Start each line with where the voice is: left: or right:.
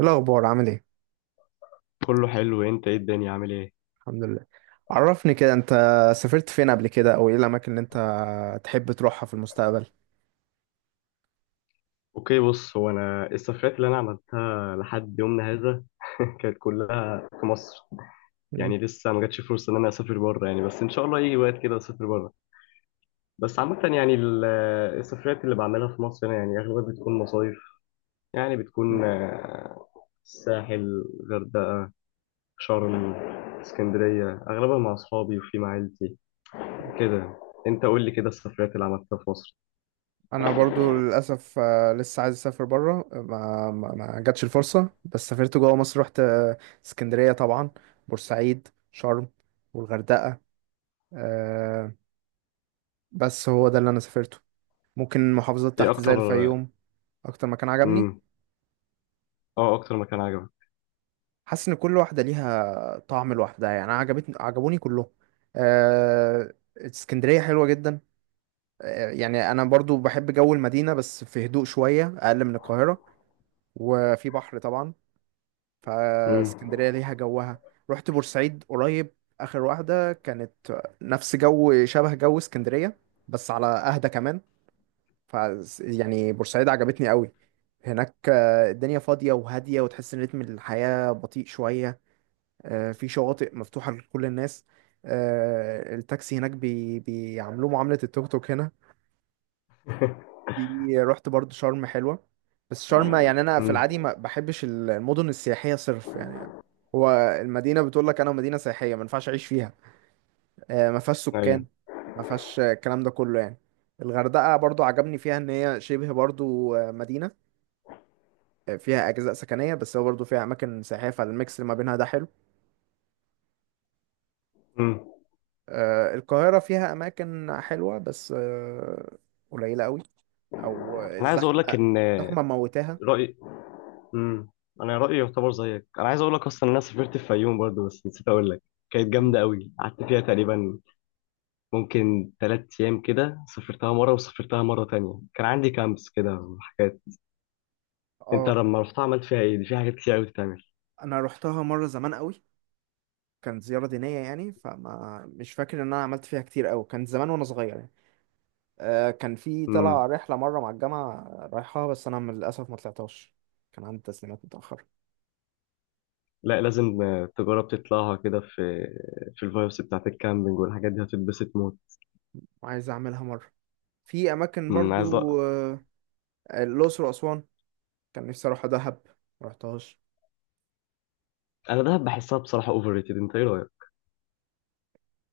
right: إيه الأخبار عامل إيه؟
left: كله حلو. انت ايه الدنيا عامل ايه؟
right: الحمد لله. عرفني كده أنت سافرت فين قبل كده أو إيه الأماكن اللي أنت تحب تروحها في المستقبل؟
left: اوكي، بص، هو انا السفرات اللي انا عملتها لحد يومنا هذا كانت كلها في مصر.
right: مم.
left: يعني لسه ما جاتش فرصه ان انا اسافر بره، يعني بس ان شاء الله يجي وقت كده اسافر بره. بس عامه، يعني، السفرات اللي بعملها في مصر هنا يعني اغلبها بتكون مصايف. يعني
right: مم.
left: بتكون الساحل، غردقه، شرم، اسكندريه اغلبها مع اصحابي وفي مع عيلتي كده. انت قول لي كده السفرات اللي عملتها في مصر.
right: أنا برضو للأسف لسه عايز أسافر برا ما جاتش الفرصة بس سافرت جوا مصر رحت اسكندرية طبعا، بورسعيد، شرم والغردقة. آه، بس هو ده اللي أنا سافرته، ممكن محافظات
left: ايه
right: تحت زي
left: اكتر؟
right: الفيوم. أكتر مكان عجبني،
left: امم. اه، اكتر مكان عجبك؟
right: حاسس ان كل واحده ليها طعم لوحدها، يعني انا عجبوني كلهم. اسكندريه حلوه جدا، يعني انا برضو بحب جو المدينه بس في هدوء شويه اقل من القاهره، وفي بحر طبعا،
left: امم.
right: فاسكندريه ليها جوها. رحت بورسعيد قريب، اخر واحده كانت، نفس جو شبه جو اسكندريه بس على اهدى كمان. ف يعني بورسعيد عجبتني قوي، هناك الدنيا فاضيه وهاديه وتحس ان رتم الحياه بطيء شويه. في شواطئ مفتوحة لكل الناس. التاكسي هناك بيعاملوه معاملة التوك توك هنا. في رحت برضو شرم حلوة، بس شرم يعني أنا في
left: امم.
right: العادي ما بحبش المدن السياحية صرف يعني. هو المدينة بتقول لك أنا مدينة سياحية ما ينفعش أعيش فيها، ما فيهاش سكان،
left: ايوه.
right: ما فيهاش الكلام ده كله يعني. الغردقة برضو عجبني فيها إن هي شبه برضو مدينة، فيها أجزاء سكنية بس هو برضو فيها أماكن سياحية فالميكس اللي ما بينها ده حلو.
left: امم.
right: القاهرة فيها أماكن حلوة بس قليلة قوي، أو
left: انا عايز اقول
right: الزحمة،
left: لك ان
right: الزحمة موتاها.
left: رايي، امم انا رايي يعتبر زيك. انا عايز اقول لك اصلا ان انا سافرت الفيوم برضه، بس نسيت اقول لك. كانت جامده
right: مم.
left: قوي، قعدت فيها تقريبا ممكن 3 ايام كده. سافرتها مره وسافرتها مره تانية، كان عندي كامبس كده وحاجات. انت
right: اه.
left: لما رحت عملت فيها ايه؟ دي في حاجات كتير قوي تتعمل.
right: أنا روحتها مرة زمان قوي، كانت زيارة دينية يعني، فما مش فاكر إن أنا عملت فيها كتير قوي، كان زمان وأنا صغير يعني. كان في طلع
left: امم.
right: رحلة مرة مع الجامعة رايحها بس أنا للأسف ما طلعتهاش، كان عندي تسليمات متأخرة.
left: لا، لازم تجرب تطلعها كده، في الفايبس بتاعت الكامبينج والحاجات دي هتتبسط موت.
right: وعايز أعملها مرة. في أماكن
left: امم.
right: برضو الأقصر وأسوان. كان نفسي أروح دهب، ما رحتهاش.
left: انا دهب بحسها بصراحه اوفر ريتد، انت ايه رايك؟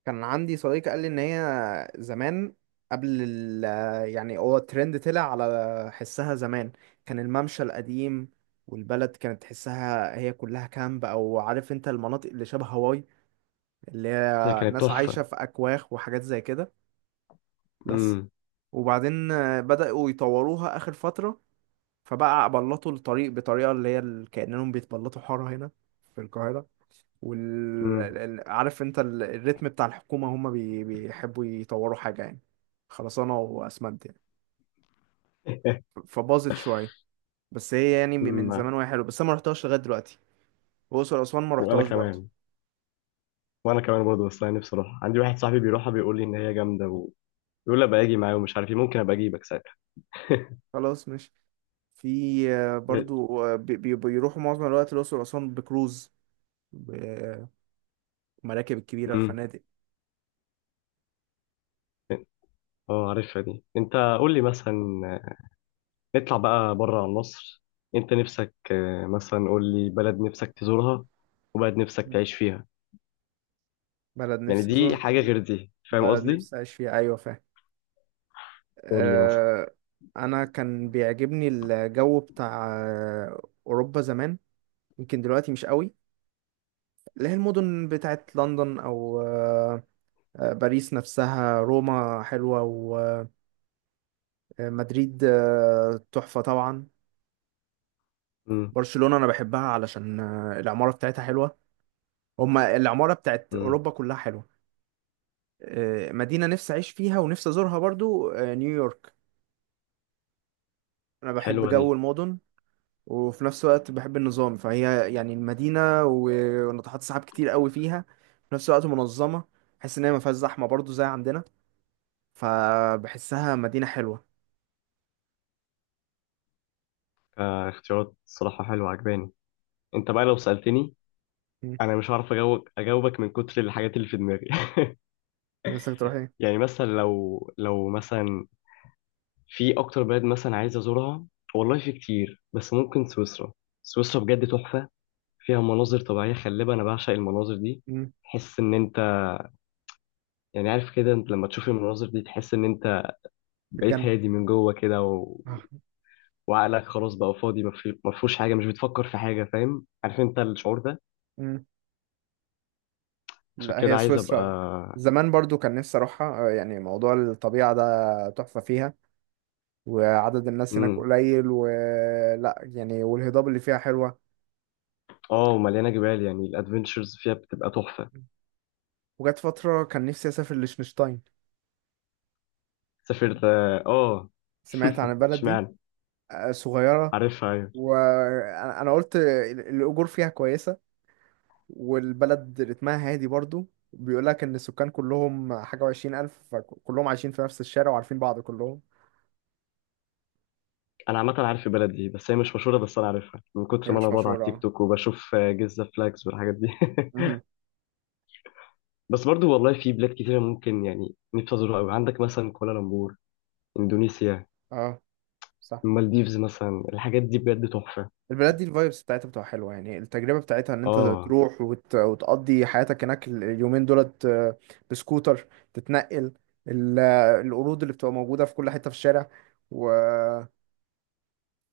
right: كان عندي صديق قال لي ان هي زمان، قبل ال يعني هو الترند طلع على حسها زمان، كان الممشى القديم، والبلد كانت تحسها هي كلها كامب، او عارف انت، المناطق اللي شبه هاواي، اللي
left: هي
right: هي
left: كانت
right: ناس عايشة
left: تحفة.
right: في اكواخ وحاجات زي كده. بس.
left: امم.
right: وبعدين بدأوا يطوروها اخر فترة، فبقى بلطوا الطريق بطريقة كأنهم بيتبلطوا حارة هنا في القاهرة.
left: امم.
right: عارف انت الريتم بتاع الحكومة، هم بيحبوا يطوروا حاجة يعني، خرسانة وأسمنت يعني، فباظت شوية. بس هي يعني من زمان
left: امم.
right: وهي حلوة، بس أنا ما رحتهاش لغاية دلوقتي. وأقصر وأسوان ما
left: وانا
right: رحتهاش برضه.
left: كمان، وانا كمان برضه، بس انا نفسي اروح. عندي واحد صاحبي بيروحها بيقول لي ان هي جامدة، ويقول لي ابقى اجي معاه ومش عارف ايه، ممكن ابقى اجيبك ساعتها.
right: خلاص ماشي. في برضو بيروحوا معظم الوقت الأقصر وأسوان بكروز، بمراكب الكبيرة،
left: امم.
right: الفنادق.
left: اه، عارفها دي انت. قول لي مثلا، نطلع بقى بره عن مصر. انت نفسك مثلا قول لي بلد نفسك تزورها، وبلد نفسك
right: مم.
left: تعيش فيها.
right: بلد
left: يعني
right: نفسي
left: دي
right: أزورها،
left: حاجة غير دي، فاهم
right: بلد
left: قصدي؟
right: نفسي أعيش فيها، أيوة فاهم.
left: قول لي مثلا.
right: أه... أنا كان بيعجبني الجو بتاع أوروبا زمان، يمكن دلوقتي مش قوي. اللي هي المدن بتاعت لندن او آه، آه، باريس نفسها، روما حلوة، ومدريد تحفة طبعا.
left: امم.
right: برشلونة انا بحبها علشان العمارة بتاعتها حلوة، هما العمارة بتاعت
left: امم.
right: اوروبا كلها حلوة. مدينة نفسي اعيش فيها ونفسي ازورها برضو نيويورك، انا بحب
left: حلوة
right: جو
left: دي.
right: المدن، وفي نفس الوقت بحب النظام، فهي يعني المدينة وناطحات سحاب كتير قوي فيها، في نفس الوقت منظمة، بحس ان هي ما فيهاش زحمة برضو زي عندنا، فبحسها مدينة حلوة.
left: اختيارات صراحة حلوة عجباني. انت بقى لو سألتني،
right: مم.
left: انا مش عارف اجاوبك من كتر الحاجات اللي في دماغي.
right: نفسك تروح ايه.
left: يعني مثلا، لو مثلا، في اكتر بلد مثلا عايز ازورها. والله في كتير بس ممكن سويسرا. سويسرا بجد تحفة. فيها مناظر طبيعية خلابة، انا بعشق المناظر دي.
right: مم.
left: تحس ان انت، يعني عارف كده، انت لما تشوف المناظر دي تحس ان انت
right: في
left: بقيت
right: الجنة.
left: هادي من جوه كده و
right: آه.
left: وعقلك خلاص بقى فاضي، ما فيهوش حاجة، مش بتفكر في حاجة، فاهم؟ عارف انت الشعور ده.
right: مم.
left: عشان
right: لا
left: كده
right: هي
left: عايز ابقى.
right: سويسرا زمان برضو كان نفسي اروحها، يعني موضوع الطبيعة ده تحفة فيها، وعدد الناس هناك
left: امم.
right: قليل ولا يعني، والهضاب اللي فيها حلوة.
left: اه، ومليانة جبال، يعني الادفنتشرز فيها بتبقى تحفة.
right: وجت فترة كان نفسي اسافر لشنشتاين.
left: سافرت. اه.
right: سمعت عن البلد دي
left: اشمعنى؟
right: صغيرة،
left: عارفها ايوه.
right: أنا قلت الاجور فيها كويسة، والبلد رتمها هادي برضو، بيقول لك ان السكان كلهم حاجه و20 الف، فكلهم عايشين في نفس الشارع وعارفين بعض كلهم.
left: انا عامه عارف البلد دي بس هي مش مشهوره، بس انا عارفها من
right: هي
left: كتر ما انا
right: مش
left: بقعد على
right: مشهوره
left: التيك
right: اه.
left: توك وبشوف جيزه فلاكس والحاجات دي.
right: مهم.
left: بس برضو والله في بلاد كتيره، ممكن يعني نفسي ازورها قوي. عندك مثلا كوالالمبور، اندونيسيا،
right: اه. صح.
left: المالديفز مثلا، الحاجات دي بجد تحفه.
right: البلاد دي الفايبس بتاعتها بتبقى حلوه، يعني التجربه بتاعتها ان انت
left: اه،
right: تروح وتقضي حياتك هناك اليومين دولت، بسكوتر تتنقل، ال... آه، القرود اللي بتبقى موجوده في كل حته في الشارع، و...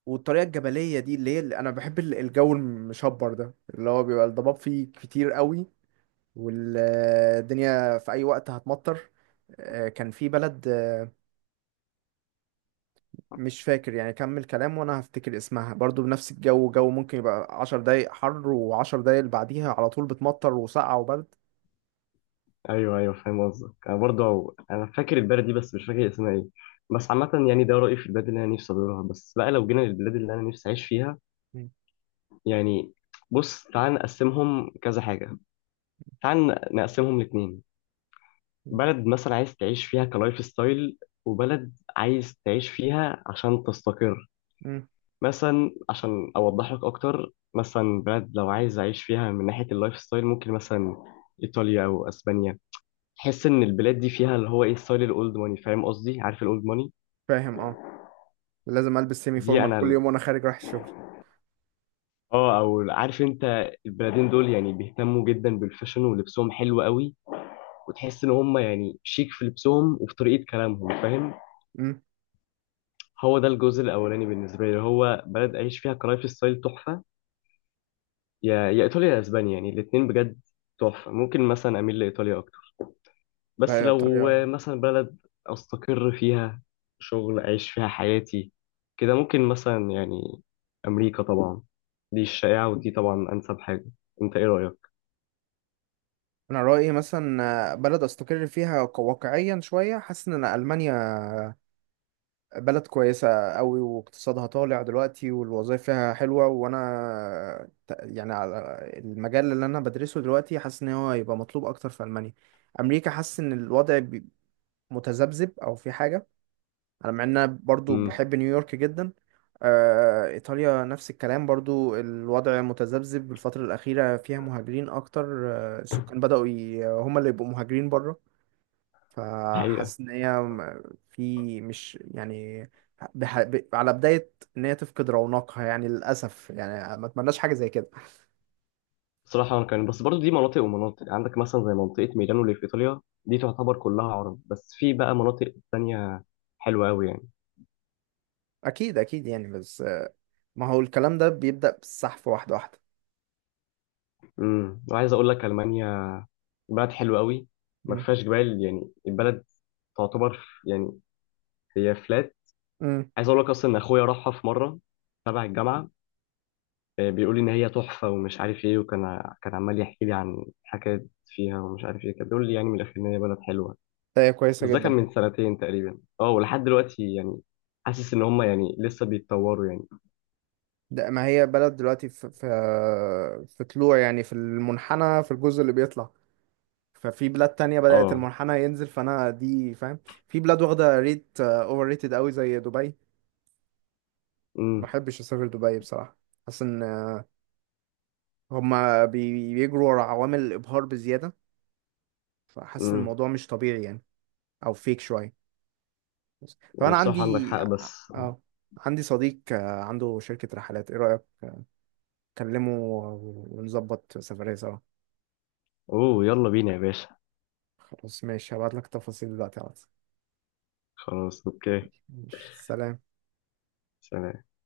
right: والطريقه الجبليه دي اللي هي اللي انا بحب الجو المشبر ده اللي هو بيبقى الضباب فيه كتير قوي، والدنيا في اي وقت هتمطر. كان في بلد مش فاكر، يعني كمل كلام وانا هفتكر اسمها، برضو بنفس الجو، جو ممكن يبقى 10 دقايق حر وعشر دقايق اللي بعديها على طول بتمطر وسقعة وبرد.
left: ايوه، ايوه، فاهم قصدك. انا برضو انا فاكر البلد دي بس مش فاكر اسمها ايه. بس عامه يعني ده رايي في البلاد اللي انا نفسي ازورها. بس بقى لو جينا للبلاد اللي انا نفسي اعيش فيها،
right: مم.
left: يعني، بص، تعال نقسمهم كذا حاجة، تعال نقسمهم لاتنين.
right: مم.
left: بلد مثلا عايز تعيش فيها كلايف ستايل، وبلد عايز تعيش فيها عشان تستقر.
right: مم.
left: مثلا عشان أوضح لك أكتر، مثلا بلد لو عايز أعيش فيها من ناحية اللايف ستايل ممكن مثلا إيطاليا أو أسبانيا. تحس إن البلاد دي فيها اللي هو إيه، ستايل الأولد ماني، فاهم قصدي؟ عارف الأولد ماني؟
right: فاهم اه، لازم البس سيمي
left: دي
right: فورمال
left: أنا
right: كل يوم وانا خارج رايح الشغل.
left: او عارف انت البلدين دول يعني بيهتموا جدا بالفاشن، ولبسهم حلو قوي. وتحس ان هم يعني شيك في لبسهم وفي طريقه كلامهم، فاهم؟
right: مم.
left: هو ده الجزء الاولاني بالنسبه لي، اللي هو بلد اعيش فيها كلايف ستايل تحفه. يا ايطاليا يا اسبانيا، يعني الاثنين بجد تحفه. ممكن مثلا اميل لايطاليا اكتر. بس
right: لا يا
left: لو
right: طريقة.
left: مثلا بلد استقر فيها، شغل اعيش فيها حياتي كده، ممكن مثلا يعني امريكا طبعا. دي الشائعه، ودي طبعا انسب حاجه. انت ايه رايك؟
right: انا رأيي مثلا بلد استقر فيها واقعيا شوية، حاسس ان أنا المانيا بلد كويسة قوي، واقتصادها طالع دلوقتي، والوظائف فيها حلوة، وانا يعني على المجال اللي انا بدرسه دلوقتي، حاسس ان هو هيبقى مطلوب اكتر في المانيا. امريكا حاسس ان الوضع متذبذب او في حاجة، على مع ان انا برضو
left: امم.
right: بحب نيويورك جدا. ايطاليا نفس الكلام، برضو الوضع متذبذب الفترة الاخيرة، فيها مهاجرين اكتر، السكان بدأوا هم اللي يبقوا مهاجرين بره،
left: الحقيقه.
right: فحاسس ان هي في، مش يعني، على بداية ان هي تفقد رونقها يعني، للأسف يعني ما اتمناش حاجة زي كده.
left: بصراحة كان بس برضو دي مناطق ومناطق، عندك مثلا زي منطقة ميلانو اللي في إيطاليا، دي تعتبر كلها عرب، بس في بقى مناطق تانية حلوة أوي يعني.
right: اكيد اكيد يعني، بس ما هو الكلام ده بيبدأ بالسحف واحدة واحدة.
left: امم. وعايز أقول لك ألمانيا بلد حلوة أوي. ما
right: مم.
left: فيهاش جبال، يعني البلد تعتبر يعني هي فلات.
right: مم.
left: عايز أقول لك أصلا إن أخويا راحها في مرة تبع الجامعة، بيقول لي إن هي تحفة ومش عارف إيه، وكان عمال يحكي لي عن حكايات فيها ومش عارف إيه، كان بيقول لي يعني من الآخر إن هي بلد حلوة.
right: ده هي كويسة
left: بس ده كان
right: جدا.
left: من سنتين تقريبا. اه، ولحد دلوقتي يعني حاسس ان هم يعني لسه بيتطوروا يعني.
right: ده ما هي بلد دلوقتي في في طلوع، يعني في المنحنى في الجزء اللي بيطلع، ففي بلاد تانية بدأت
left: اه.
right: المنحنى ينزل، فأنا دي فاهم. في بلاد واخدة ريت اوفر ريتد قوي زي دبي. ما
left: امم.
right: بحبش أسافر دبي بصراحة، حاسس ان هما بيجروا ورا عوامل الإبهار بزيادة، فحاسس إن
left: امم.
right: الموضوع مش طبيعي يعني، أو فيك شوية بس.
left: يعني
right: فأنا
left: بصراحة عندك
right: عندي،
left: حق، بس آه.
right: اه، عندي صديق عنده شركة رحلات، إيه رأيك؟ كلمه ونظبط سفرية سوا.
left: اوه، يلا بينا يا باشا.
right: خلاص ماشي، هبعتلك تفاصيل دلوقتي على الواتس.
left: خلاص، اوكي.
right: ماشي سلام.
left: سلام.